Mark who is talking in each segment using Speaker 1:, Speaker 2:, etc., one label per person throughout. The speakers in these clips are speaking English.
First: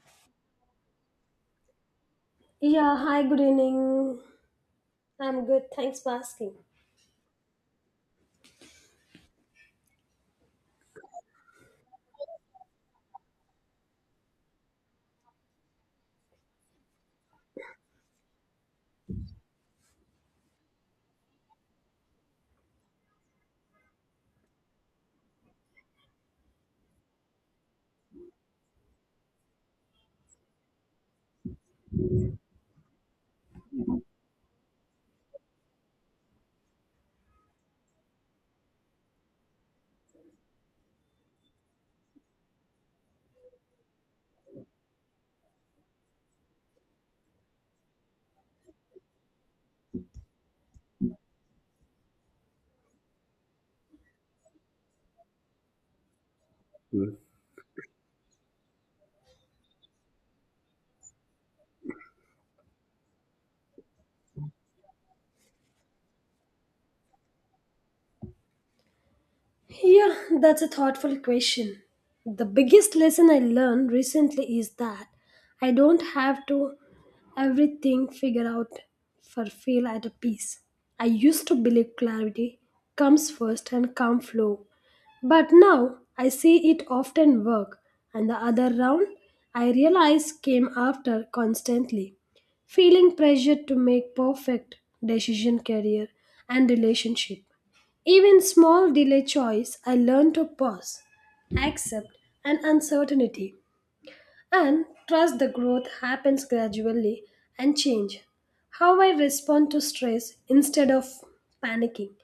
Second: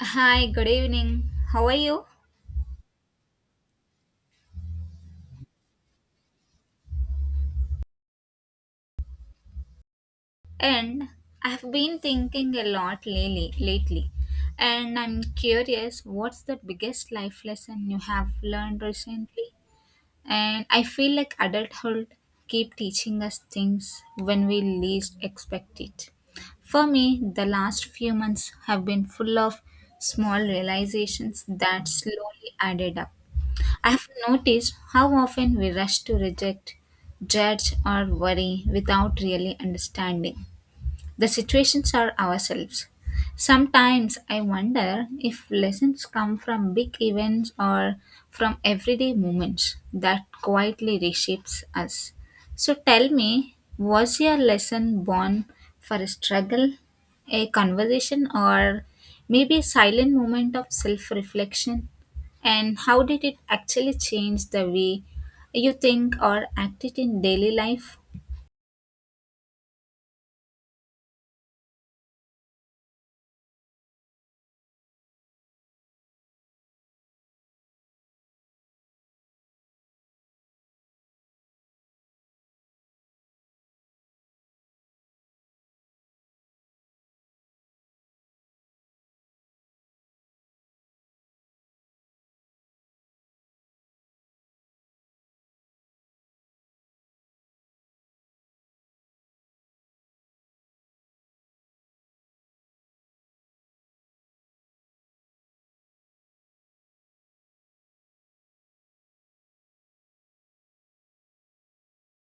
Speaker 1: Hi, good evening. How are you?
Speaker 2: Yeah, hi, good evening. I'm good. Thanks for asking.
Speaker 1: And I've been thinking a lot lately, and I'm curious what's the biggest life lesson you have learned recently? And I feel like adulthood keep teaching us things when we least expect it. For me, the last few months have been full of small realizations that slowly added up. I have noticed how often we rush to reject, judge, or worry without really understanding the situations are ourselves. Sometimes I wonder if lessons come from big events or from everyday moments that quietly reshapes us. So tell me, was your lesson born for a struggle, a conversation, or maybe a silent moment of self reflection? And how did it actually change the way you think or act it in daily life?
Speaker 2: Yeah, that's a thoughtful question. The biggest lesson I learned recently is that I don't have to everything figure out for feel at a peace. I used to believe clarity comes first and calm flow, but now I see it often work, and the other round I realize came after constantly, feeling pressure to make perfect decision, career, and relationship. Even small delay choice, I learn to pause, accept an uncertainty, and trust the growth happens gradually and change. How I respond to stress instead of panicking.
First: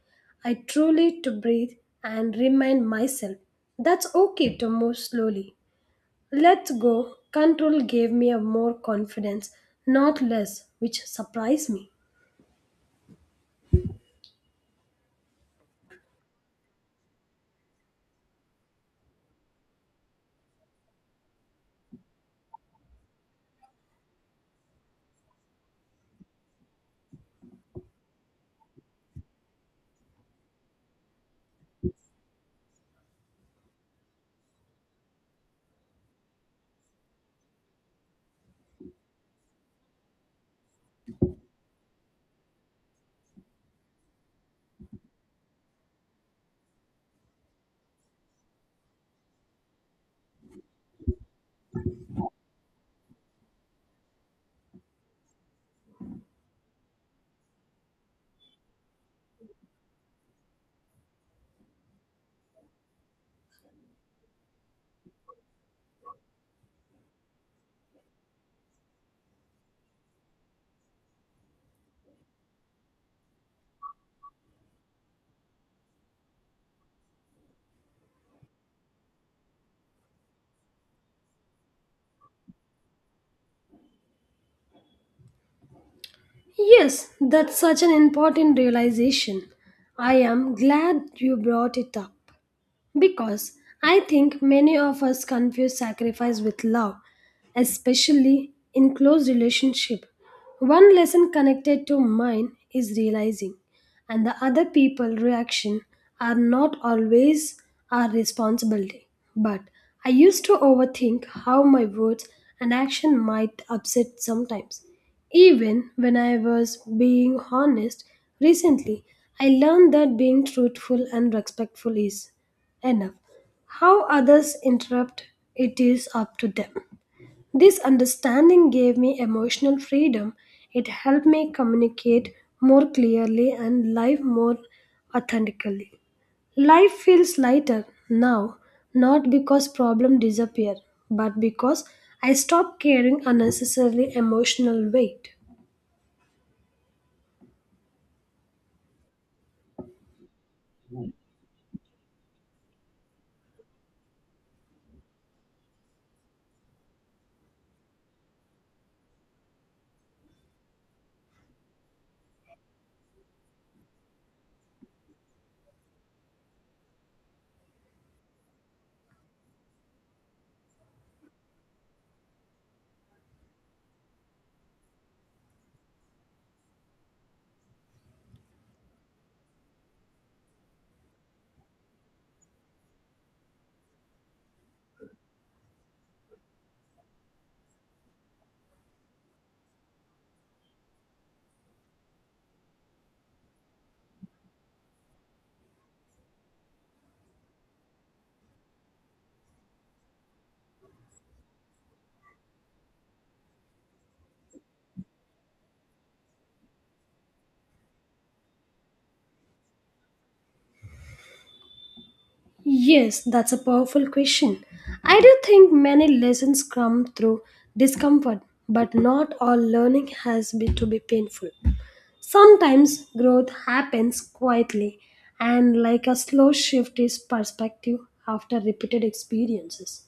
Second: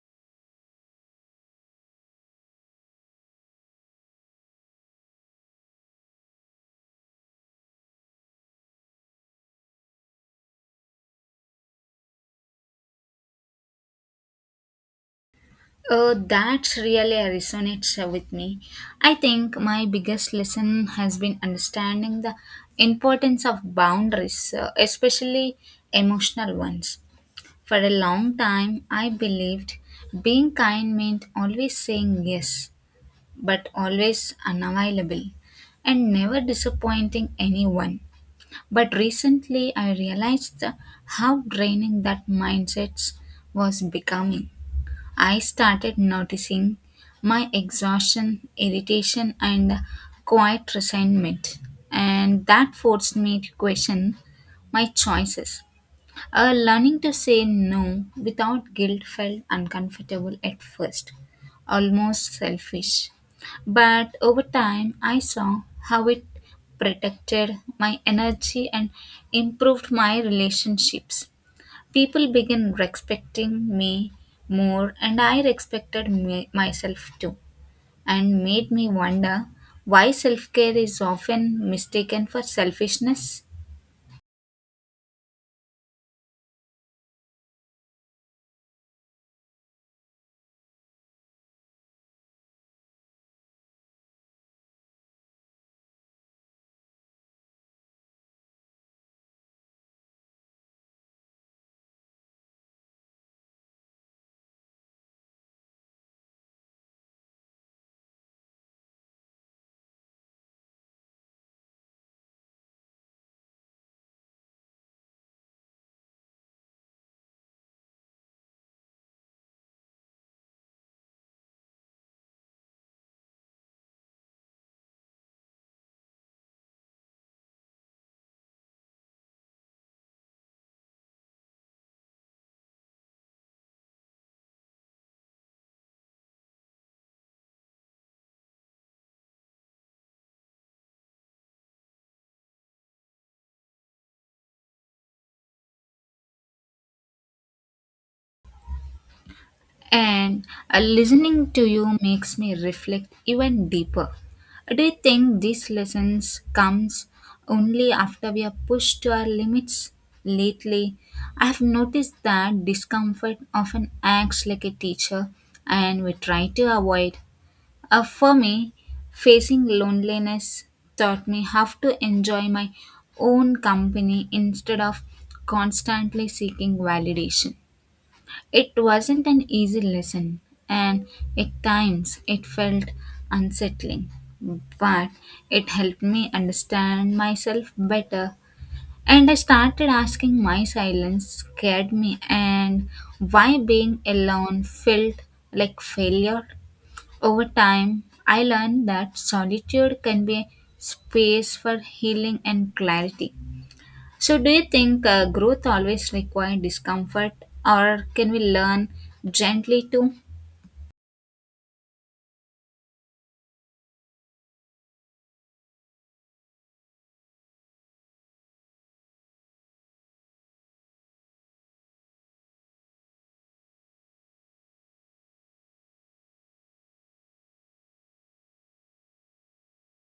Speaker 2: I truly to breathe and remind myself that's okay to move slowly. Let's go. Control gave me a more confidence, not less, which surprised me.
Speaker 1: Oh, that really resonates with me. I think my biggest lesson has been understanding the importance of boundaries, especially emotional ones. For a long time, I believed being kind meant always saying yes, but always unavailable and never disappointing anyone. But recently, I realized how draining that mindset was becoming. I started noticing my exhaustion, irritation, and quiet resentment, and that forced me to question my choices. Learning to say no without guilt felt uncomfortable at first, almost selfish. But over time, I saw how it protected my energy and improved my relationships. People began respecting me more, and I respected me, myself too, and made me wonder why self care is often mistaken for selfishness.
Speaker 2: Yes, that's such an important realization. I am glad you brought it up. Because I think many of us confuse sacrifice with love, especially in close relationship. One lesson connected to mine is realizing, and the other people reaction are not always our responsibility. But I used to overthink how my words and action might upset sometimes. Even when I was being honest recently, I learned that being truthful and respectful is enough. How others interrupt it is up to them. This understanding gave me emotional freedom. It helped me communicate more clearly and live more authentically. Life feels lighter now, not because problems disappear, but because I stop carrying unnecessarily emotional weight.
Speaker 1: And listening to you makes me reflect even deeper. Do you think these lessons comes only after we are pushed to our limits? Lately, I have noticed that discomfort often acts like a teacher and we try to avoid. For me, facing loneliness taught me how to enjoy my own company instead of constantly seeking validation. It wasn't an easy lesson, and at times it felt unsettling, but it helped me understand myself better and I started asking my silence scared me and why being alone felt like failure. Over time, I learned that solitude can be a space for healing and clarity. So, do you think growth always requires discomfort, or can we learn gently too?
Speaker 2: Yes, that's a powerful question. I do think many lessons come through discomfort, but not all learning has been to be painful. Sometimes growth happens quietly and like a slow shift is perspective after repeated experiences.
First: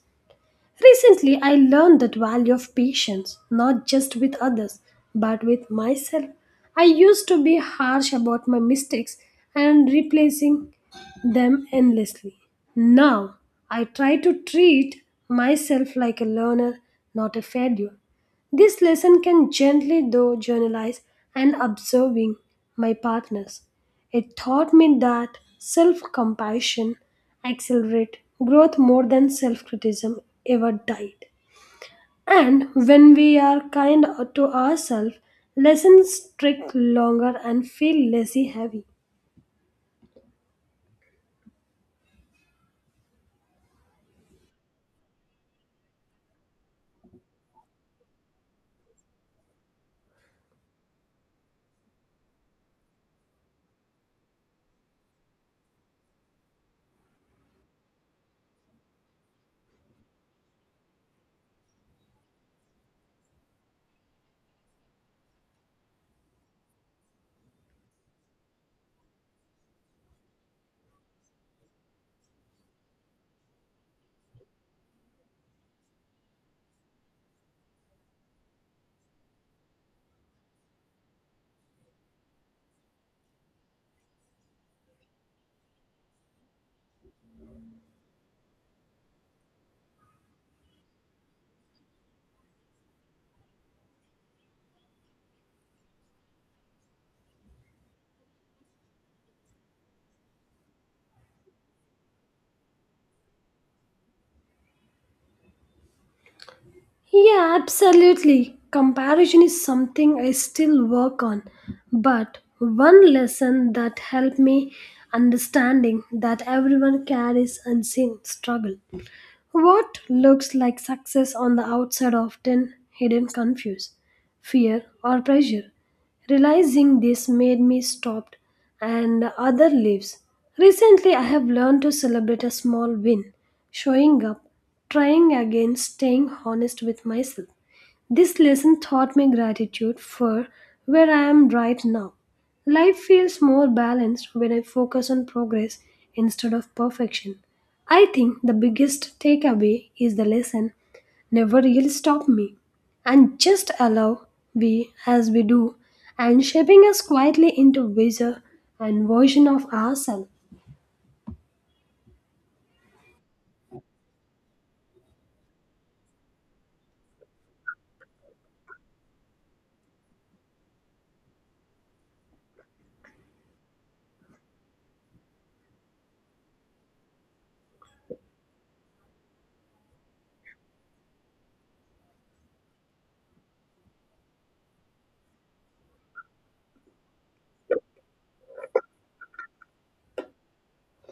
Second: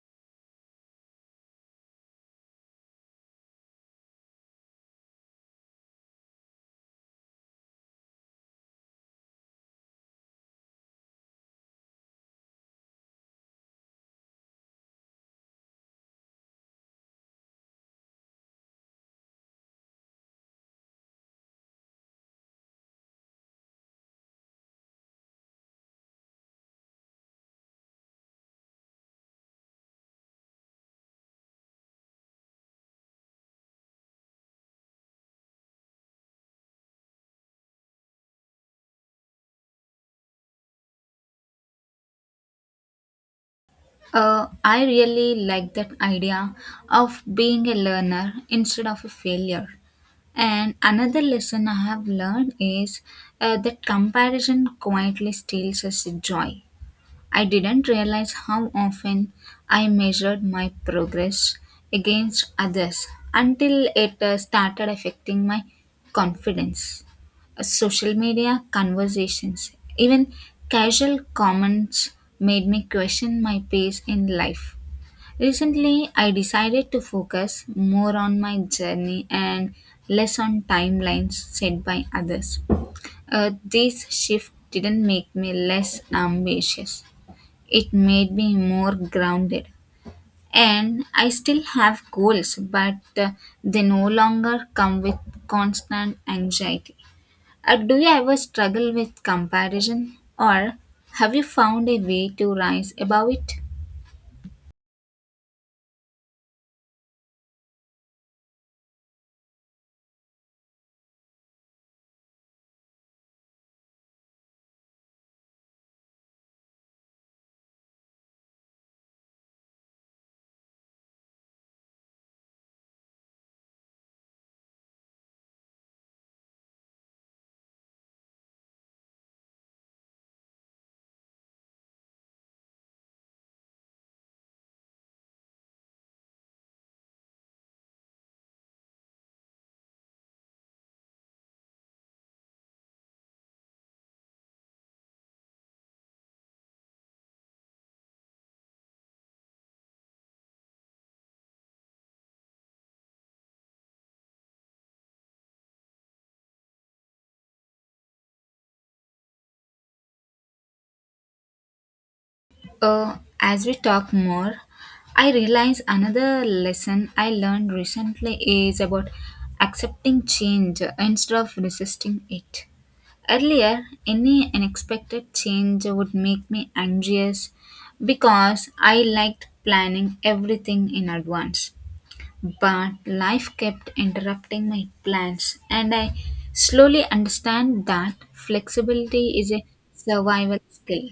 Speaker 2: Recently, I learned the value of patience, not just with others, but with myself. I used to be harsh about my mistakes and replacing them endlessly. Now, I try to treat myself like a learner, not a failure. This lesson can gently, though, journalize and observing my partners. It taught me that self compassion accelerate growth more than self criticism ever died. And when we are kind to ourselves, lessons stick longer and feel lazy heavy.
Speaker 1: I really like that idea of being a learner instead of a failure. And another lesson I have learned is that comparison quietly steals us joy. I didn't realize how often I measured my progress against others until it started affecting my confidence. Social media conversations, even casual comments, made me question my pace in life. Recently, I decided to focus more on my journey and less on timelines set by others. This shift didn't make me less ambitious, it made me more grounded. And I still have goals, but they no longer come with constant anxiety. Do you ever struggle with comparison, or have you found a way to rise above it?
Speaker 2: Yeah, absolutely. Comparison is something I still work on. But one lesson that helped me understanding that everyone carries unseen struggle. What looks like success on the outside often hidden confuse, fear or pressure. Realizing this made me stop and other leaves. Recently I have learned to celebrate a small win, showing up, trying again, staying honest with myself. This lesson taught me gratitude for where I am right now. Life feels more balanced when I focus on progress instead of perfection. I think the biggest takeaway is the lesson never really stop me and just allow we as we do and shaping us quietly into wiser and version of ourselves.
Speaker 1: As we talk more, I realize another lesson I learned recently is about accepting change instead of resisting it. Earlier, any unexpected change would make me anxious because I liked planning everything in advance. But life kept interrupting my plans, and I slowly understand that flexibility is a survival skill.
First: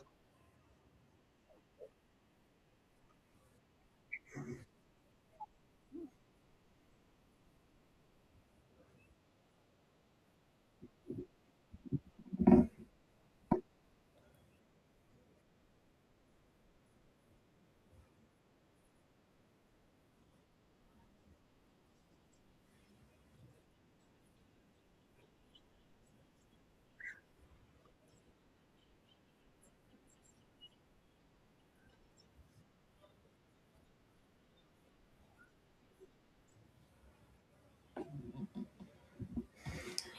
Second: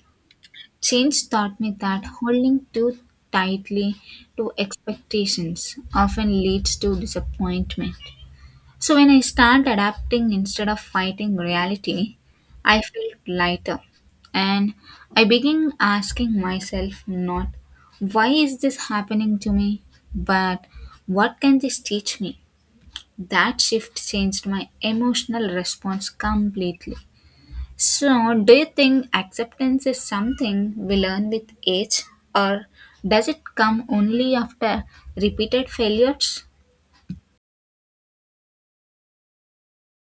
Speaker 1: Change taught me that holding too tightly to expectations often leads to disappointment. So, when I start adapting instead of fighting reality, I felt lighter and I began asking myself not why is this happening to me, but what can this teach me? That shift changed my emotional response completely. So, do you think acceptance is something we learn with age, or does it come only after repeated failures?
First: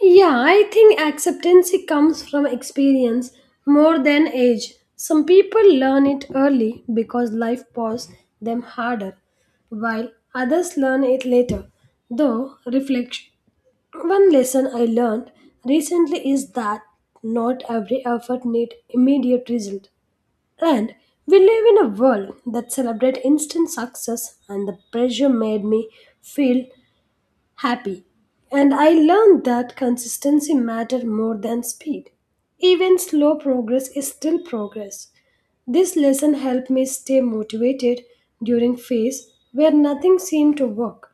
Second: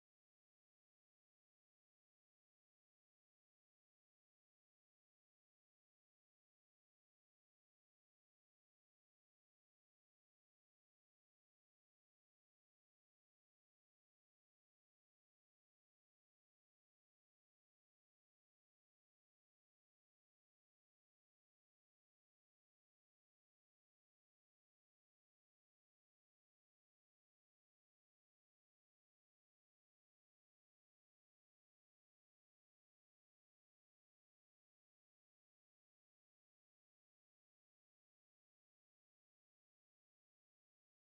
Speaker 2: Yeah, I think acceptance comes from experience more than age. Some people learn it early because life poses them harder, while others learn it later, though reflect. One lesson I learned recently is that not every effort needs immediate result. And we live in a world that celebrates instant success and the pressure made me feel happy. And I learned that consistency matter more than speed. Even slow progress is still progress. This lesson helped me stay motivated during phase where nothing seemed to work.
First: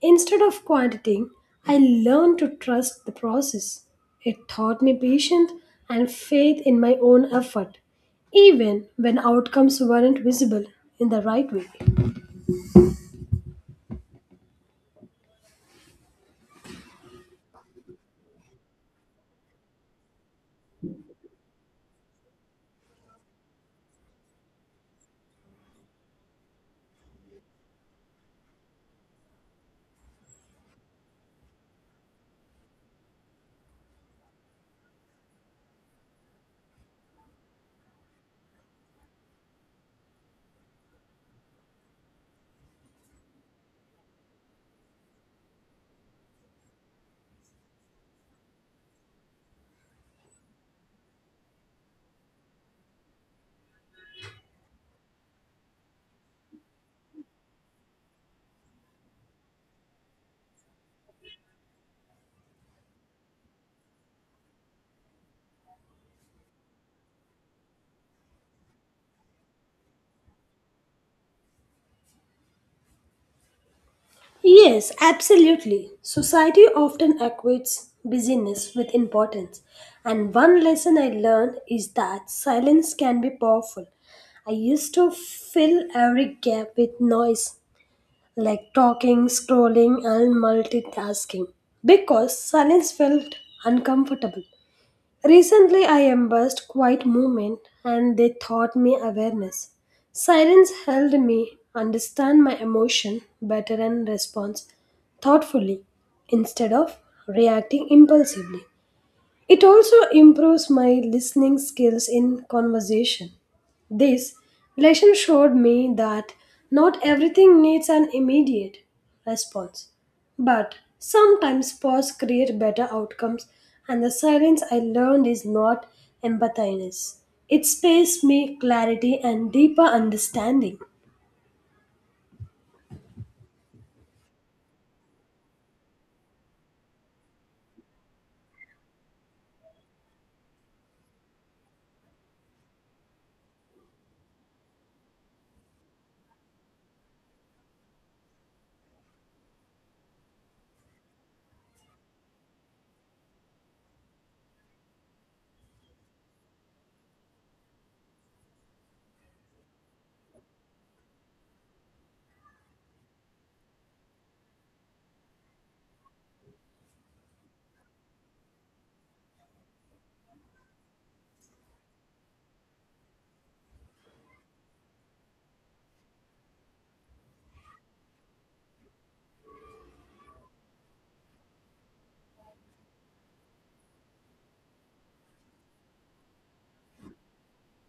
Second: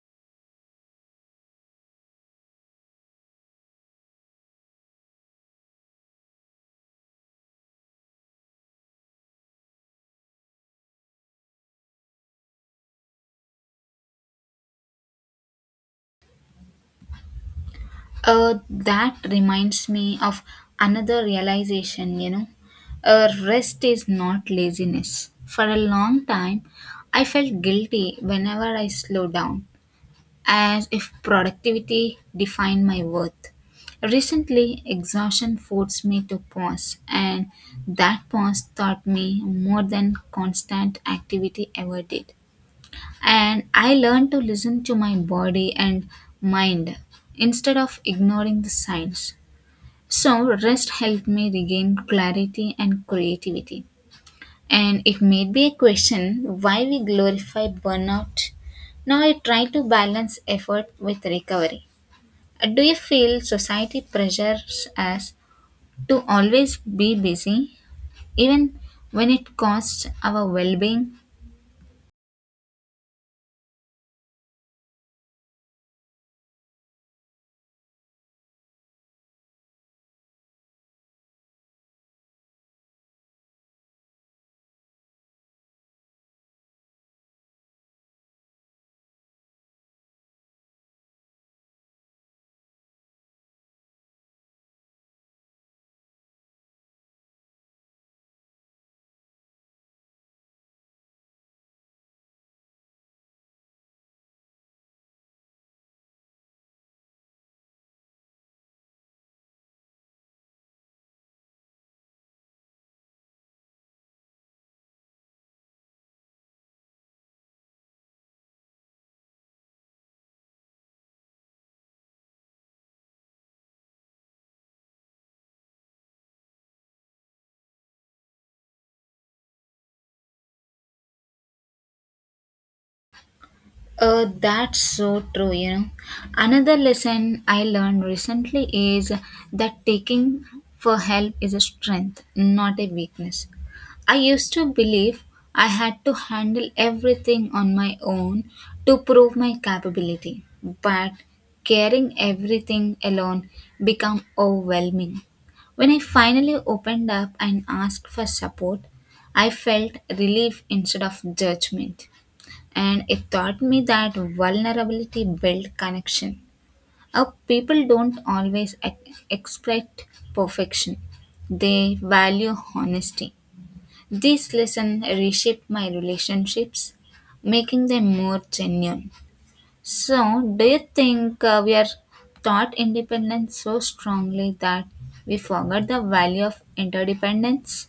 Speaker 2: Instead of quieting, I learned to trust the process. It taught me patience and faith in my own effort, even when outcomes weren't visible in the right way.
Speaker 1: That reminds me of another realization, you know. Rest is not laziness. For a long time, I felt guilty whenever I slowed down, as if productivity defined my worth. Recently, exhaustion forced me to pause, and that pause taught me more than constant activity ever did. And I learned to listen to my body and mind instead of ignoring the signs. So, rest helped me regain clarity and creativity. And it made me question why we glorify burnout. Now I try to balance effort with recovery. Do you feel society pressures us to always be busy, even when it costs our well being?
Speaker 2: Yes, absolutely. Society often equates busyness with importance. And one lesson I learned is that silence can be powerful. I used to fill every gap with noise, like talking, scrolling, and multitasking, because silence felt uncomfortable. Recently, I embraced quiet movement and they taught me awareness. Silence helped me understand my emotion better and respond thoughtfully instead of reacting impulsively. It also improves my listening skills in conversation. This lesson showed me that not everything needs an immediate response, but sometimes pause create better outcomes and the silence I learned is not empathiness. It space me clarity and deeper understanding.
Speaker 1: That's so true, you know. Another lesson I learned recently is that taking for help is a strength, not a weakness. I used to believe I had to handle everything on my own to prove my capability, but carrying everything alone became overwhelming. When I finally opened up and asked for support, I felt relief instead of judgment and it taught me that vulnerability builds connection. Our people don't always expect perfection; they value honesty. This lesson reshaped my relationships, making them more genuine. So, do you think we are taught independence so strongly that we forget the value of interdependence?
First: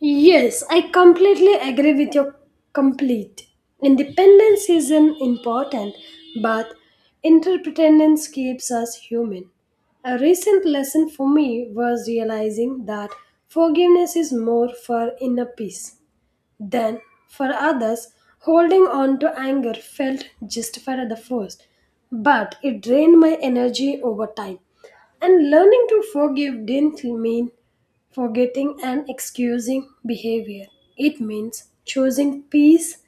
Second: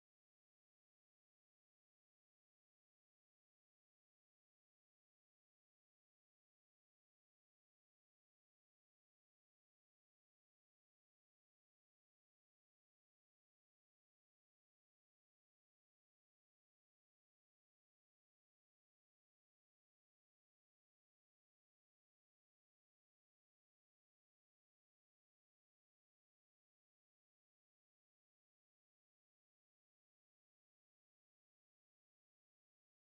Speaker 2: Yes, I completely agree with your complete. Independence is an important, but interdependence keeps us human. A recent lesson for me was realizing that forgiveness is more for inner peace. Then, for others, holding on to anger felt justified at the first, but it drained my energy over time. And learning to forgive didn't mean forgetting and excusing behavior. It means choosing peace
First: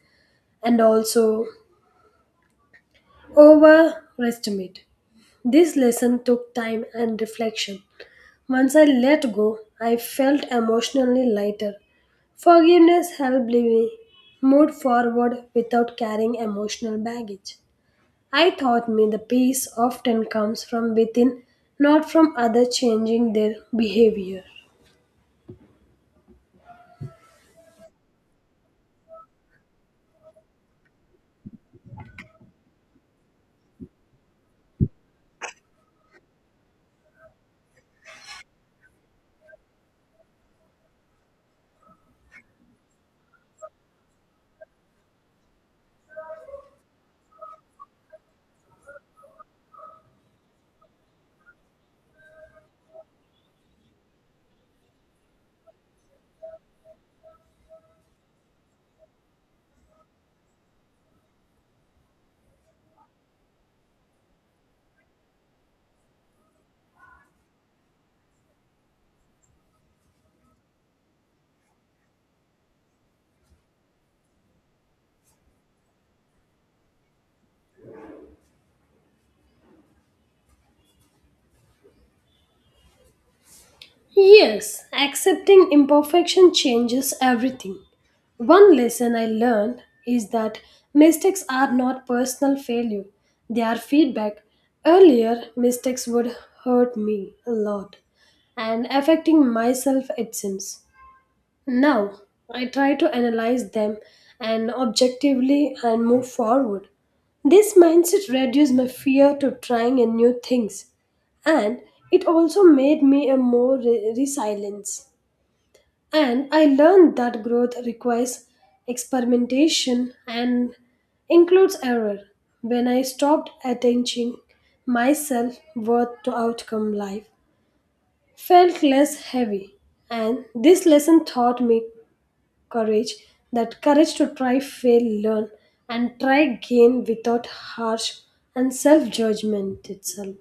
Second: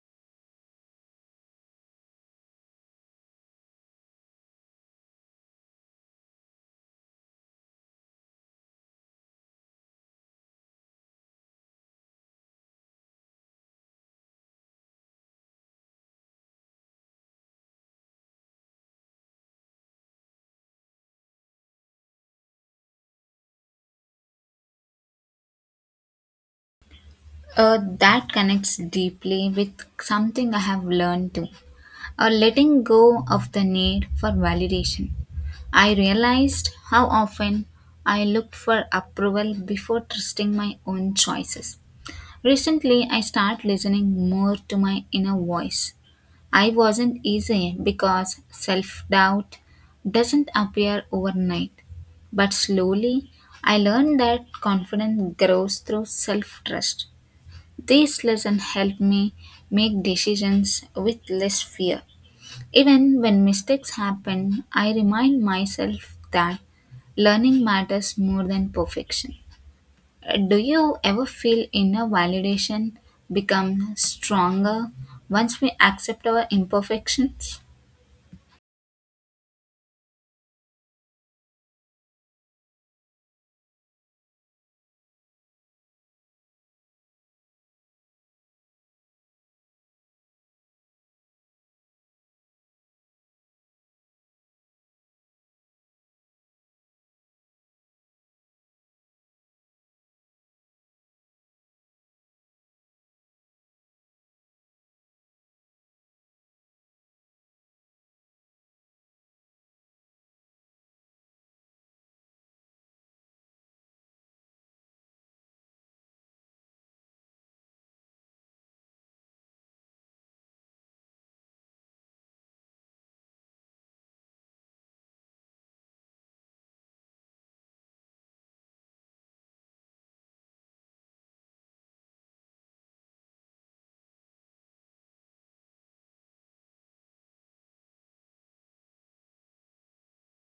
Speaker 2: and also overestimate. This lesson took time and reflection. Once I let go, I felt emotionally lighter. Forgiveness helped me move forward without carrying emotional baggage. I taught me the peace often comes from within, not from others changing their behavior.
Speaker 1: That connects deeply with something I have learned too. Letting go of the need for validation. I realized how often I looked for approval before trusting my own choices. Recently, I started listening more to my inner voice. I wasn't easy because self doubt doesn't appear overnight, but slowly I learned that confidence grows through self trust. This lesson helped me make decisions with less fear. Even when mistakes happen, I remind myself that learning matters more than perfection. Do you ever feel inner validation become stronger once we accept our imperfections?
Speaker 2: Yes, accepting imperfection changes everything. One lesson I learned is that mistakes are not personal failure, they are feedback. Earlier, mistakes would hurt me a lot and affecting myself, it seems. Now, I try to analyze them and objectively and move forward. This mindset reduced my fear to trying and new things and it also made me a more resilience. And I learned that growth requires experimentation and includes error. When I stopped attaching myself worth to outcome life, felt less heavy. And this lesson taught me courage, that courage to try, fail, learn, and try again without harsh and self judgment itself.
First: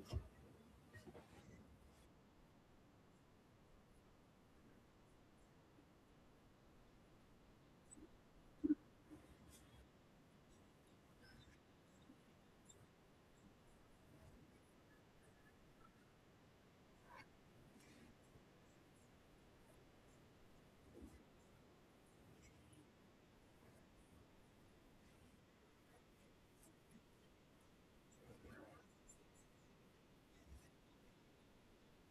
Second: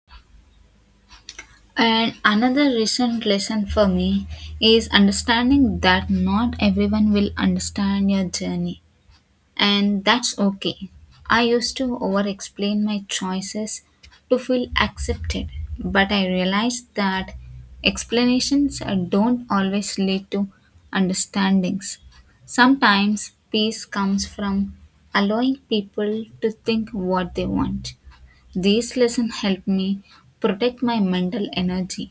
Speaker 1: And another recent lesson for me is understanding that not everyone will understand your journey, and that's okay. I used to over explain my choices to feel accepted, but I realized that explanations don't always lead to understandings. Sometimes peace comes from allowing people to think what they want. These lessons help me protect my mental energy.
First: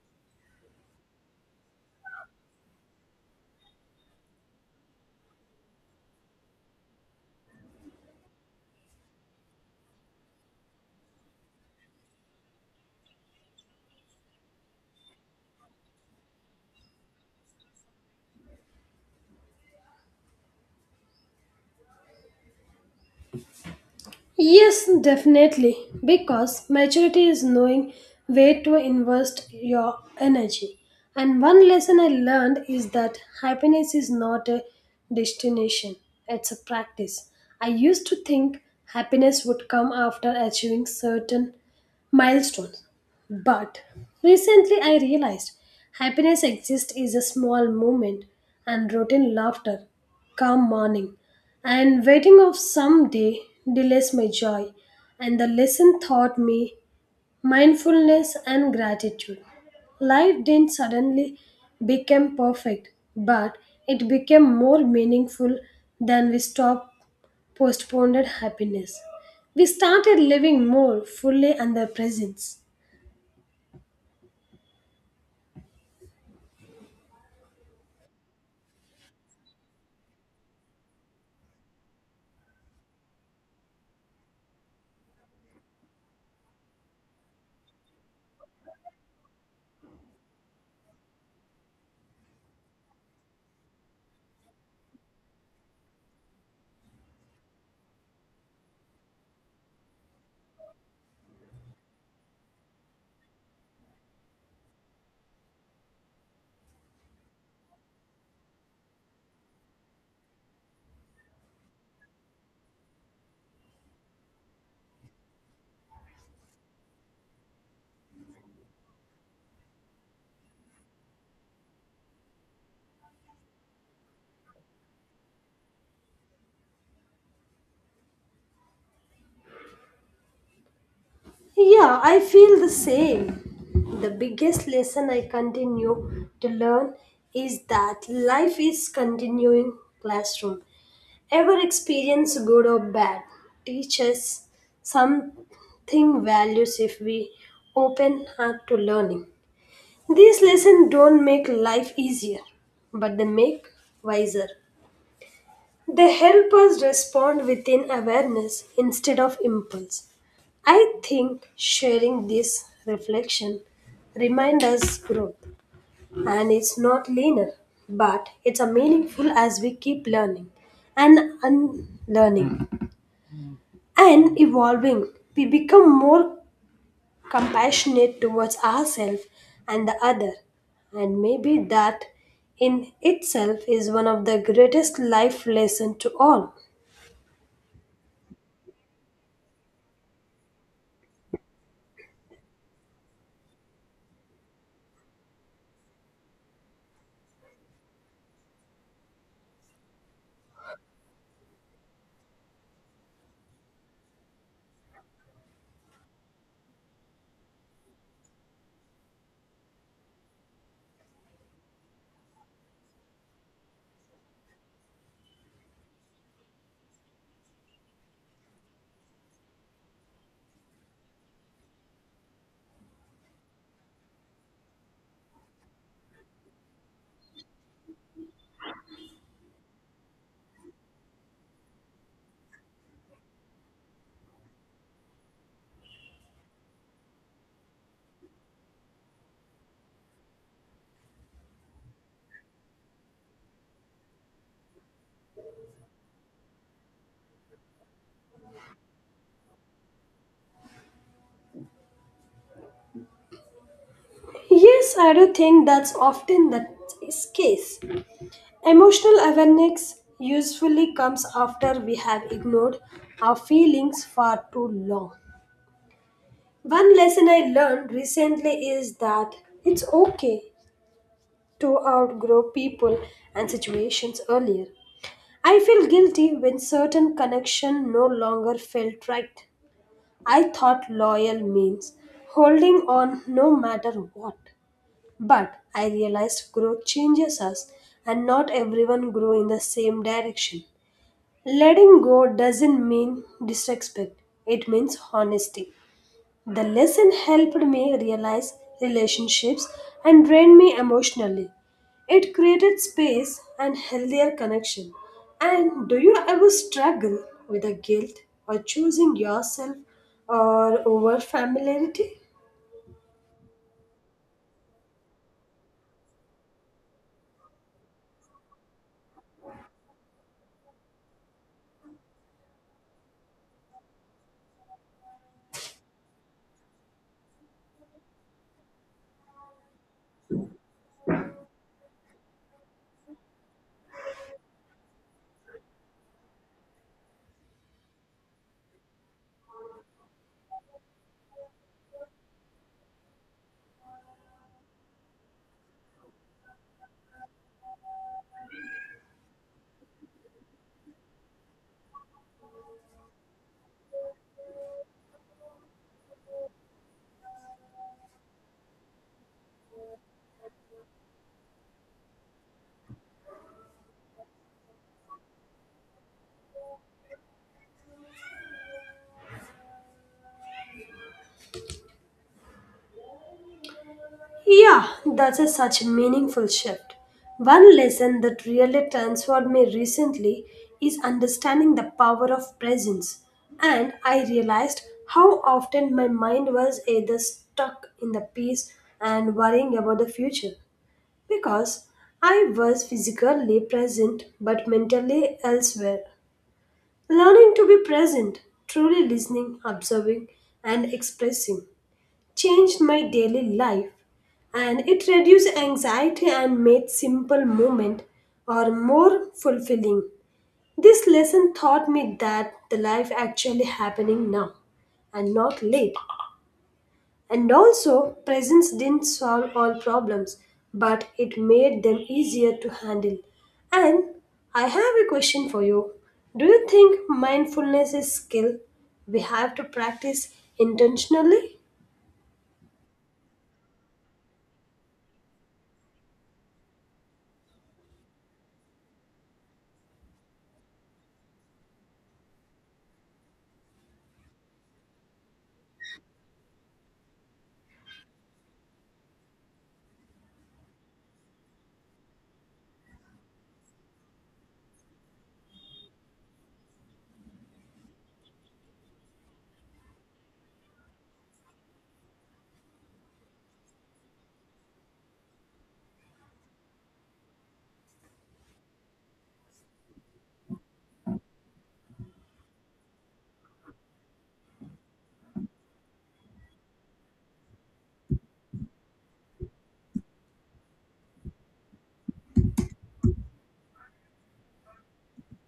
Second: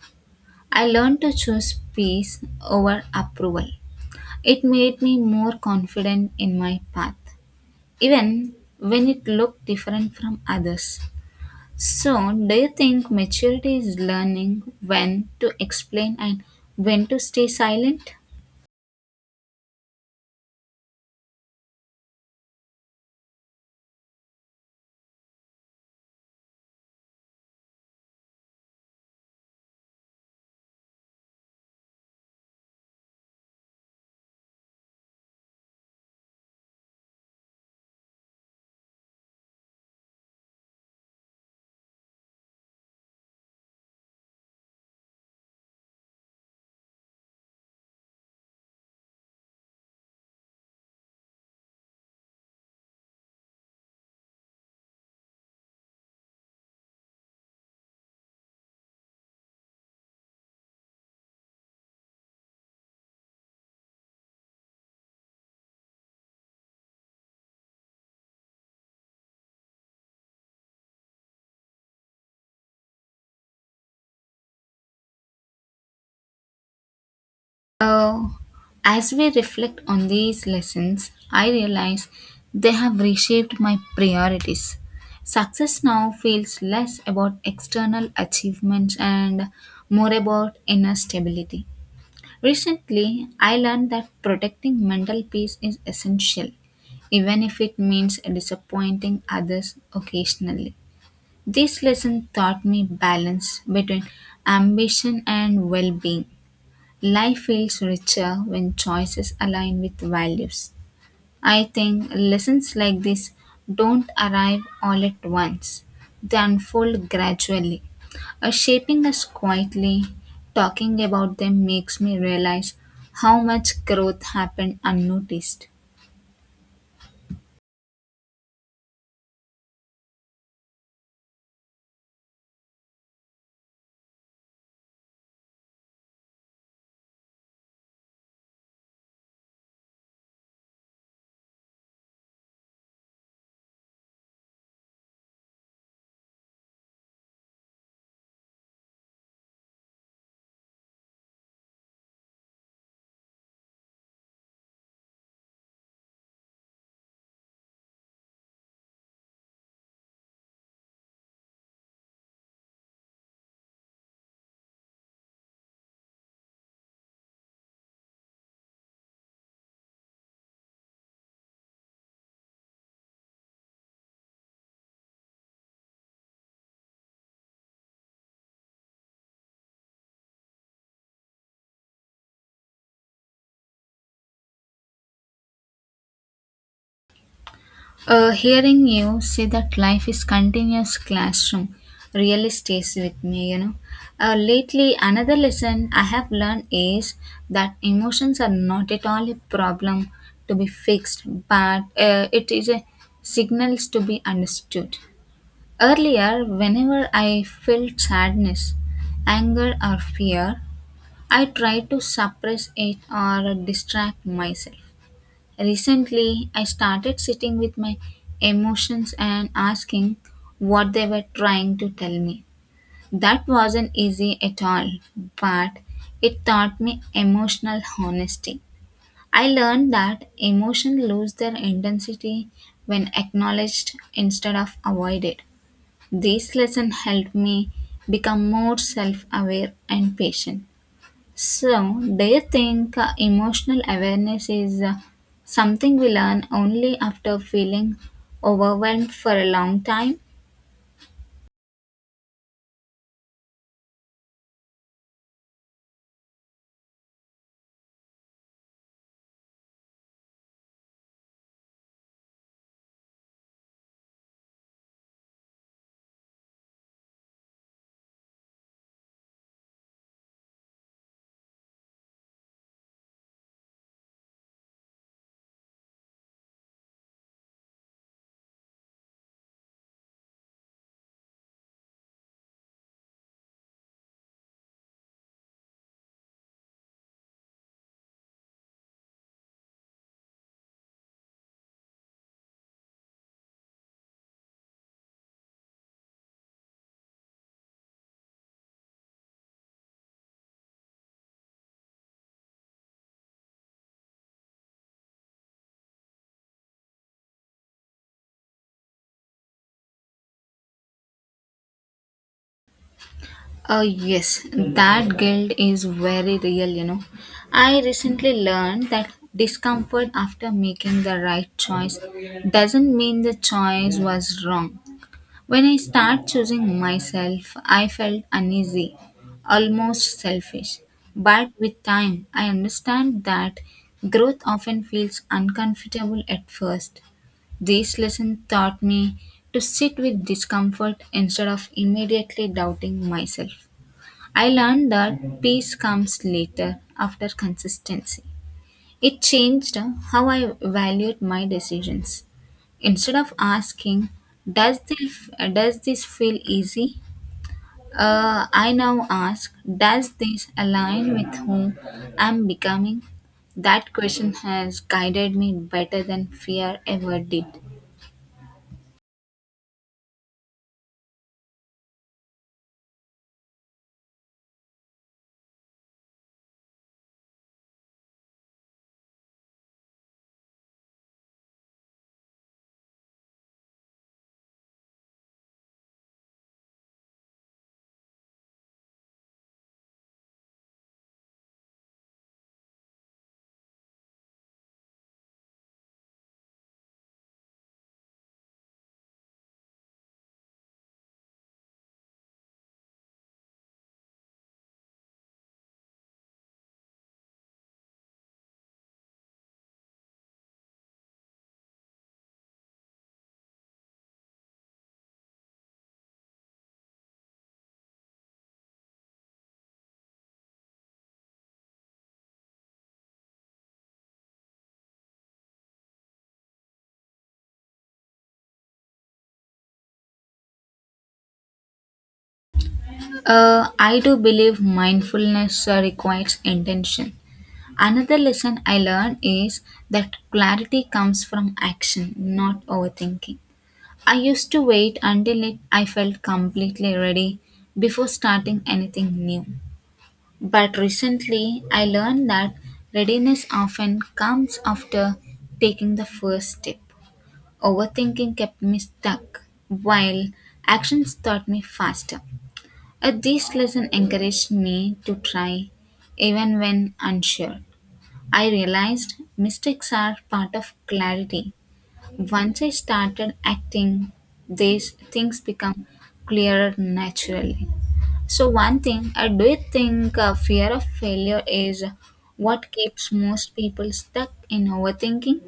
Speaker 1: I learned to choose peace over approval. It made me more confident in my path even when it looked different from others. So, do you think maturity is learning when to explain and when to stay silent?
Speaker 2: Yes, definitely, because maturity is knowing where to invest your energy. And one lesson I learned is that happiness is not a destination, it's a practice. I used to think happiness would come after achieving certain milestones, but recently I realized happiness exists is a small moment and routine laughter, calm morning, and waiting of some day delays my joy and the lesson taught me mindfulness and gratitude. Life didn't suddenly become perfect, but it became more meaningful than we stopped postponed happiness, we started living more fully in the presence.
Speaker 1: Uh, as we reflect on these lessons, I realize they have reshaped my priorities. Success now feels less about external achievements and more about inner stability. Recently, I learned that protecting mental peace is essential, even if it means disappointing others occasionally. This lesson taught me balance between ambition and well being. Life feels richer when choices align with values. I think lessons like this don't arrive all at once, they unfold gradually. Shaping us quietly, talking about them makes me realize how much growth happened unnoticed.
Speaker 2: Yeah, I feel the same. The biggest lesson I continue to learn is that life is continuing classroom. Ever experience, good or bad, teaches something values if we open up to learning. These lessons don't make life easier, but they make wiser. They help us respond within awareness instead of impulse. I think sharing this reflection reminds us growth and it's not linear, but it's a meaningful as we keep learning and unlearning, and evolving, we become more compassionate towards ourselves and the other. And maybe that in itself is one of the greatest life lessons to all.
Speaker 1: Hearing you say that life is continuous classroom really stays with me, you know. Lately, another lesson I have learned is that emotions are not at all a problem to be fixed, but it is a signals to be understood. Earlier, whenever I felt sadness, anger, or fear, I tried to suppress it or distract myself. Recently, I started sitting with my emotions and asking what they were trying to tell me. That wasn't easy at all, but it taught me emotional honesty. I learned that emotions lose their intensity when acknowledged instead of avoided. This lesson helped me become more self aware and patient. So, do you think emotional awareness is something we learn only after feeling overwhelmed for a long time?
Speaker 2: Yes, I do think that's often the case. Emotional awareness usually comes after we have ignored our feelings for too long. One lesson I learned recently is that it's okay to outgrow people and situations earlier. I feel guilty when certain connection no longer felt right. I thought loyal means holding on no matter what. But I realized growth changes us and not everyone grow in the same direction. Letting go doesn't mean disrespect. It means honesty. The lesson helped me realize relationships and drained me emotionally. It created space and healthier connection. And do you ever struggle with the guilt or choosing yourself or over familiarity?
Speaker 1: Oh, yes, that guilt is very real, you know. I recently learned that discomfort after making the right choice doesn't mean the choice was wrong. When I started choosing myself, I felt uneasy, almost selfish. But with time, I understand that growth often feels uncomfortable at first. This lesson taught me to sit with discomfort instead of immediately doubting myself. I learned that peace comes later after consistency. It changed how I valued my decisions. Instead of asking, does this feel easy? I now ask, does this align with whom I'm becoming? That question has guided me better than fear ever did.
Speaker 2: Yeah, that's a such meaningful shift. One lesson that really transformed me recently is understanding the power of presence. And I realized how often my mind was either stuck in the past and worrying about the future because I was physically present but mentally elsewhere. Learning to be present, truly listening, observing, and expressing changed my daily life and it reduced anxiety and made simple moment or more fulfilling. This lesson taught me that the life actually happening now and not late, and also presence didn't solve all problems, but it made them easier to handle. And I have a question for you: do you think mindfulness is skill we have to practice intentionally?
Speaker 1: I do believe mindfulness requires intention. Another lesson I learned is that clarity comes from action, not overthinking. I used to wait until it, I felt completely ready before starting anything new. But recently, I learned that readiness often comes after taking the first step. Overthinking kept me stuck, while actions taught me faster. This lesson encouraged me to try even when unsure. I realized mistakes are part of clarity once I started acting, these things become clearer naturally. So, one thing I do think fear of failure is what keeps most people stuck in overthinking.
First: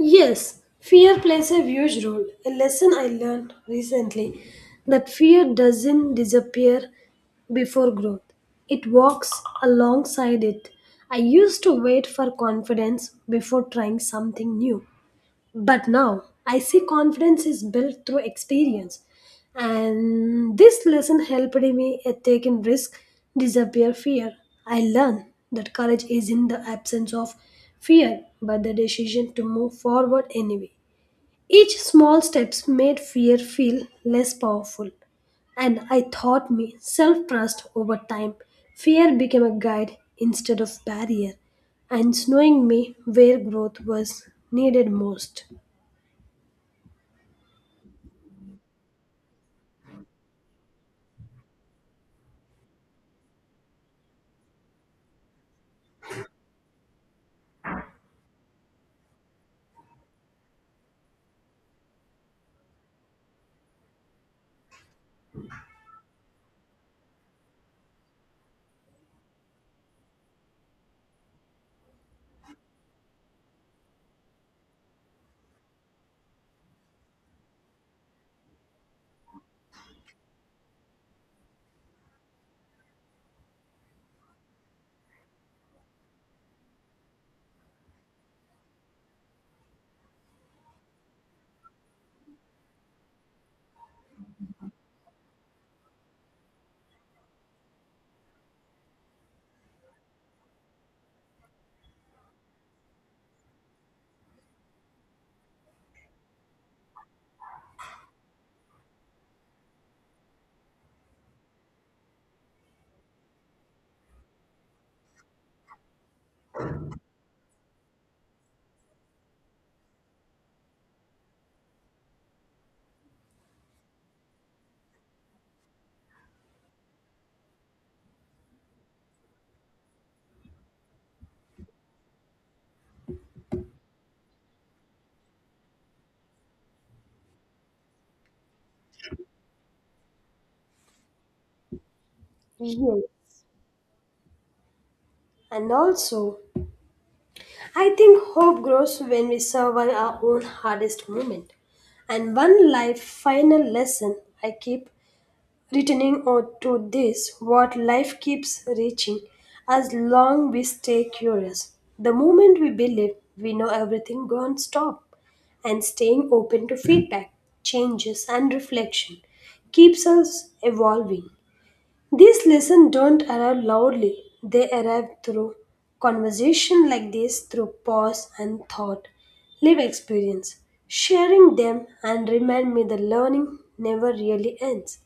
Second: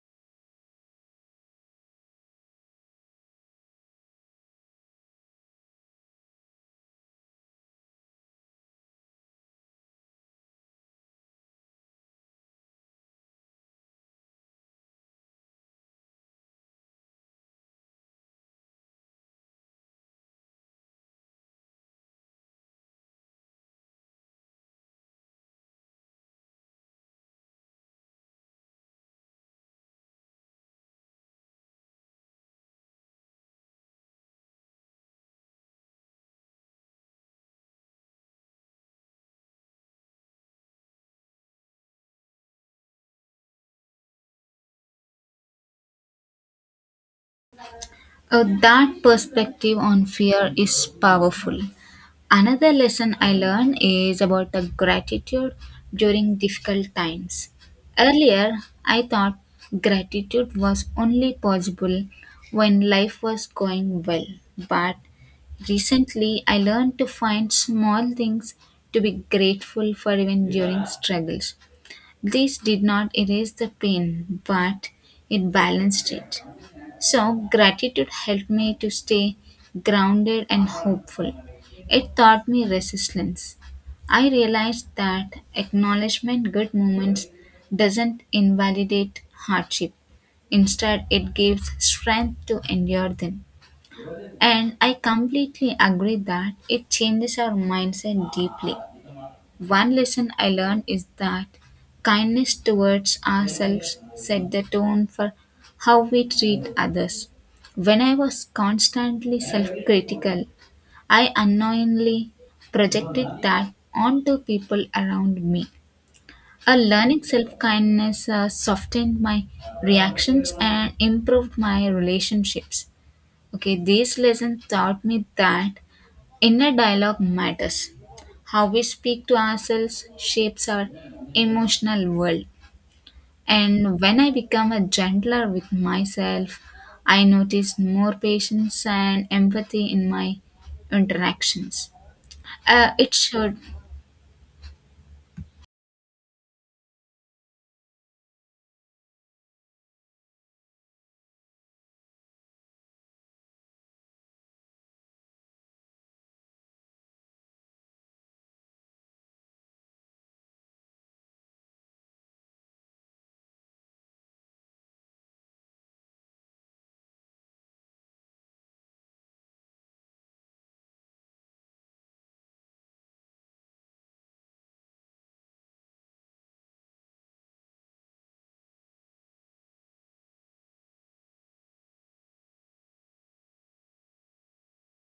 Speaker 2: Yes, fear plays a huge role. A lesson I learned recently that fear doesn't disappear before growth. It walks alongside it. I used to wait for confidence before trying something new. But now I see confidence is built through experience, and this lesson helped me at taking risk, disappear fear. I learned that courage is in the absence of fear, but the decision to move forward anyway. Each small steps made fear feel less powerful, and I taught me self-trust over time. Fear became a guide instead of barrier, and showing me where growth was needed most.
Speaker 1: That perspective on fear is powerful. Another lesson I learned is about the gratitude during difficult times. Earlier, I thought gratitude was only possible when life was going well, but recently I learned to find small things to be grateful for even during struggles. This did not erase the pain, but it balanced it. So, gratitude helped me to stay grounded and hopeful. It taught me resilience. I realized that acknowledgement good moments doesn't invalidate hardship. Instead, it gives strength to endure them. And I completely agree that it changes our mindset deeply. One lesson I learned is that kindness towards ourselves set the tone for how we treat others. When I was constantly self critical, I unknowingly projected that onto people around me. A learning self kindness softened my reactions and improved my relationships. Okay, this lesson taught me that inner dialogue matters. How we speak to ourselves shapes our emotional world. And when I become a gentler with myself, I notice more patience and empathy in my interactions. Uh,
Speaker 2: Yes.
Speaker 1: it should
Speaker 2: And also, I think hope grows when we survive our own hardest moment. And one life final lesson I keep returning on to this what life keeps reaching as long we stay curious. The moment we believe we know everything, gone stop. And staying open to feedback, changes, and reflection keeps us evolving. These lessons don't arrive loudly, they arrive through conversation like this, through pause and thought, live experience. Sharing them and remind me the learning never really ends.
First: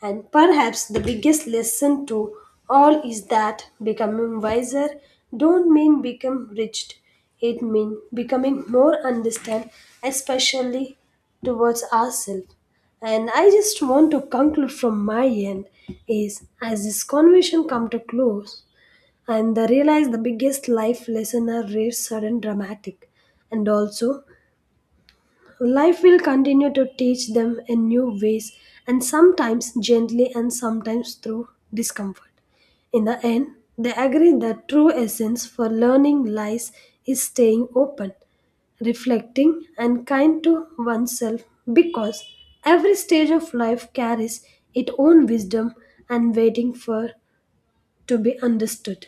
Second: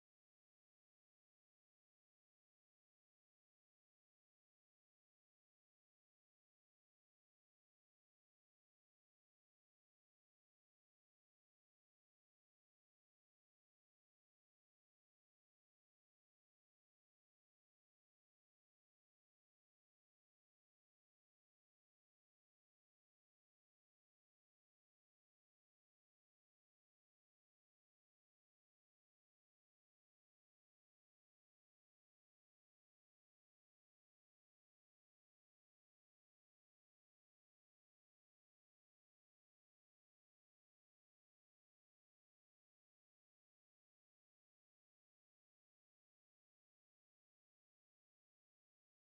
Speaker 2: And perhaps the biggest lesson to all is that becoming wiser don't mean become rigid. It means becoming more understand, especially towards ourselves. And I just want to conclude from my end is as this conversation come to close and I realize the biggest life lesson are rare, sudden, dramatic, and also life will continue to teach them in new ways, and sometimes gently and sometimes through discomfort. In the end, they agree that true essence for learning lies is staying open, reflecting, and kind to oneself because every stage of life carries its own wisdom and waiting for to be understood.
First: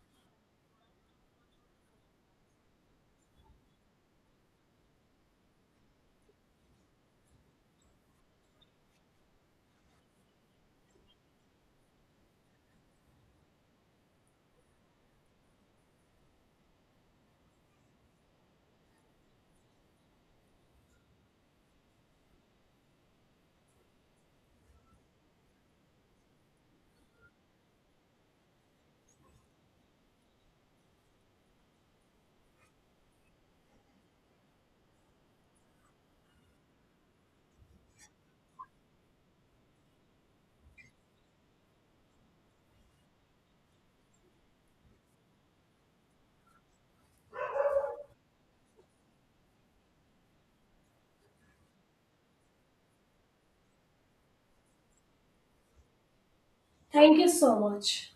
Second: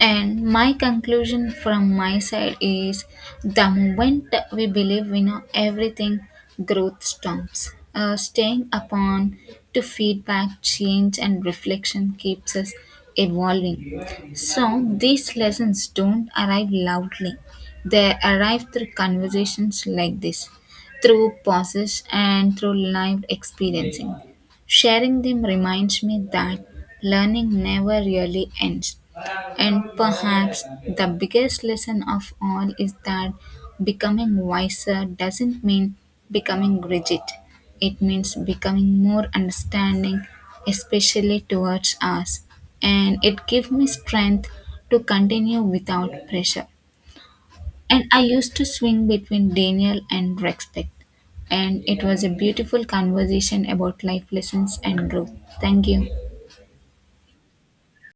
Speaker 1: And my conclusion from my side is the moment we believe we know everything, growth stops. Staying upon to feedback, change, and reflection keeps us evolving. So these lessons don't arrive loudly, they arrive through conversations like this, through pauses, and through live experiencing. Sharing them reminds me that learning never really ends and perhaps the biggest lesson of all is that becoming wiser doesn't mean becoming rigid. It means becoming more understanding, especially towards us. And it gave me strength to continue without pressure. And I used to swing between Daniel and respect. And it was a beautiful conversation about life lessons and growth. Thank you.
Speaker 2: Thank you so much.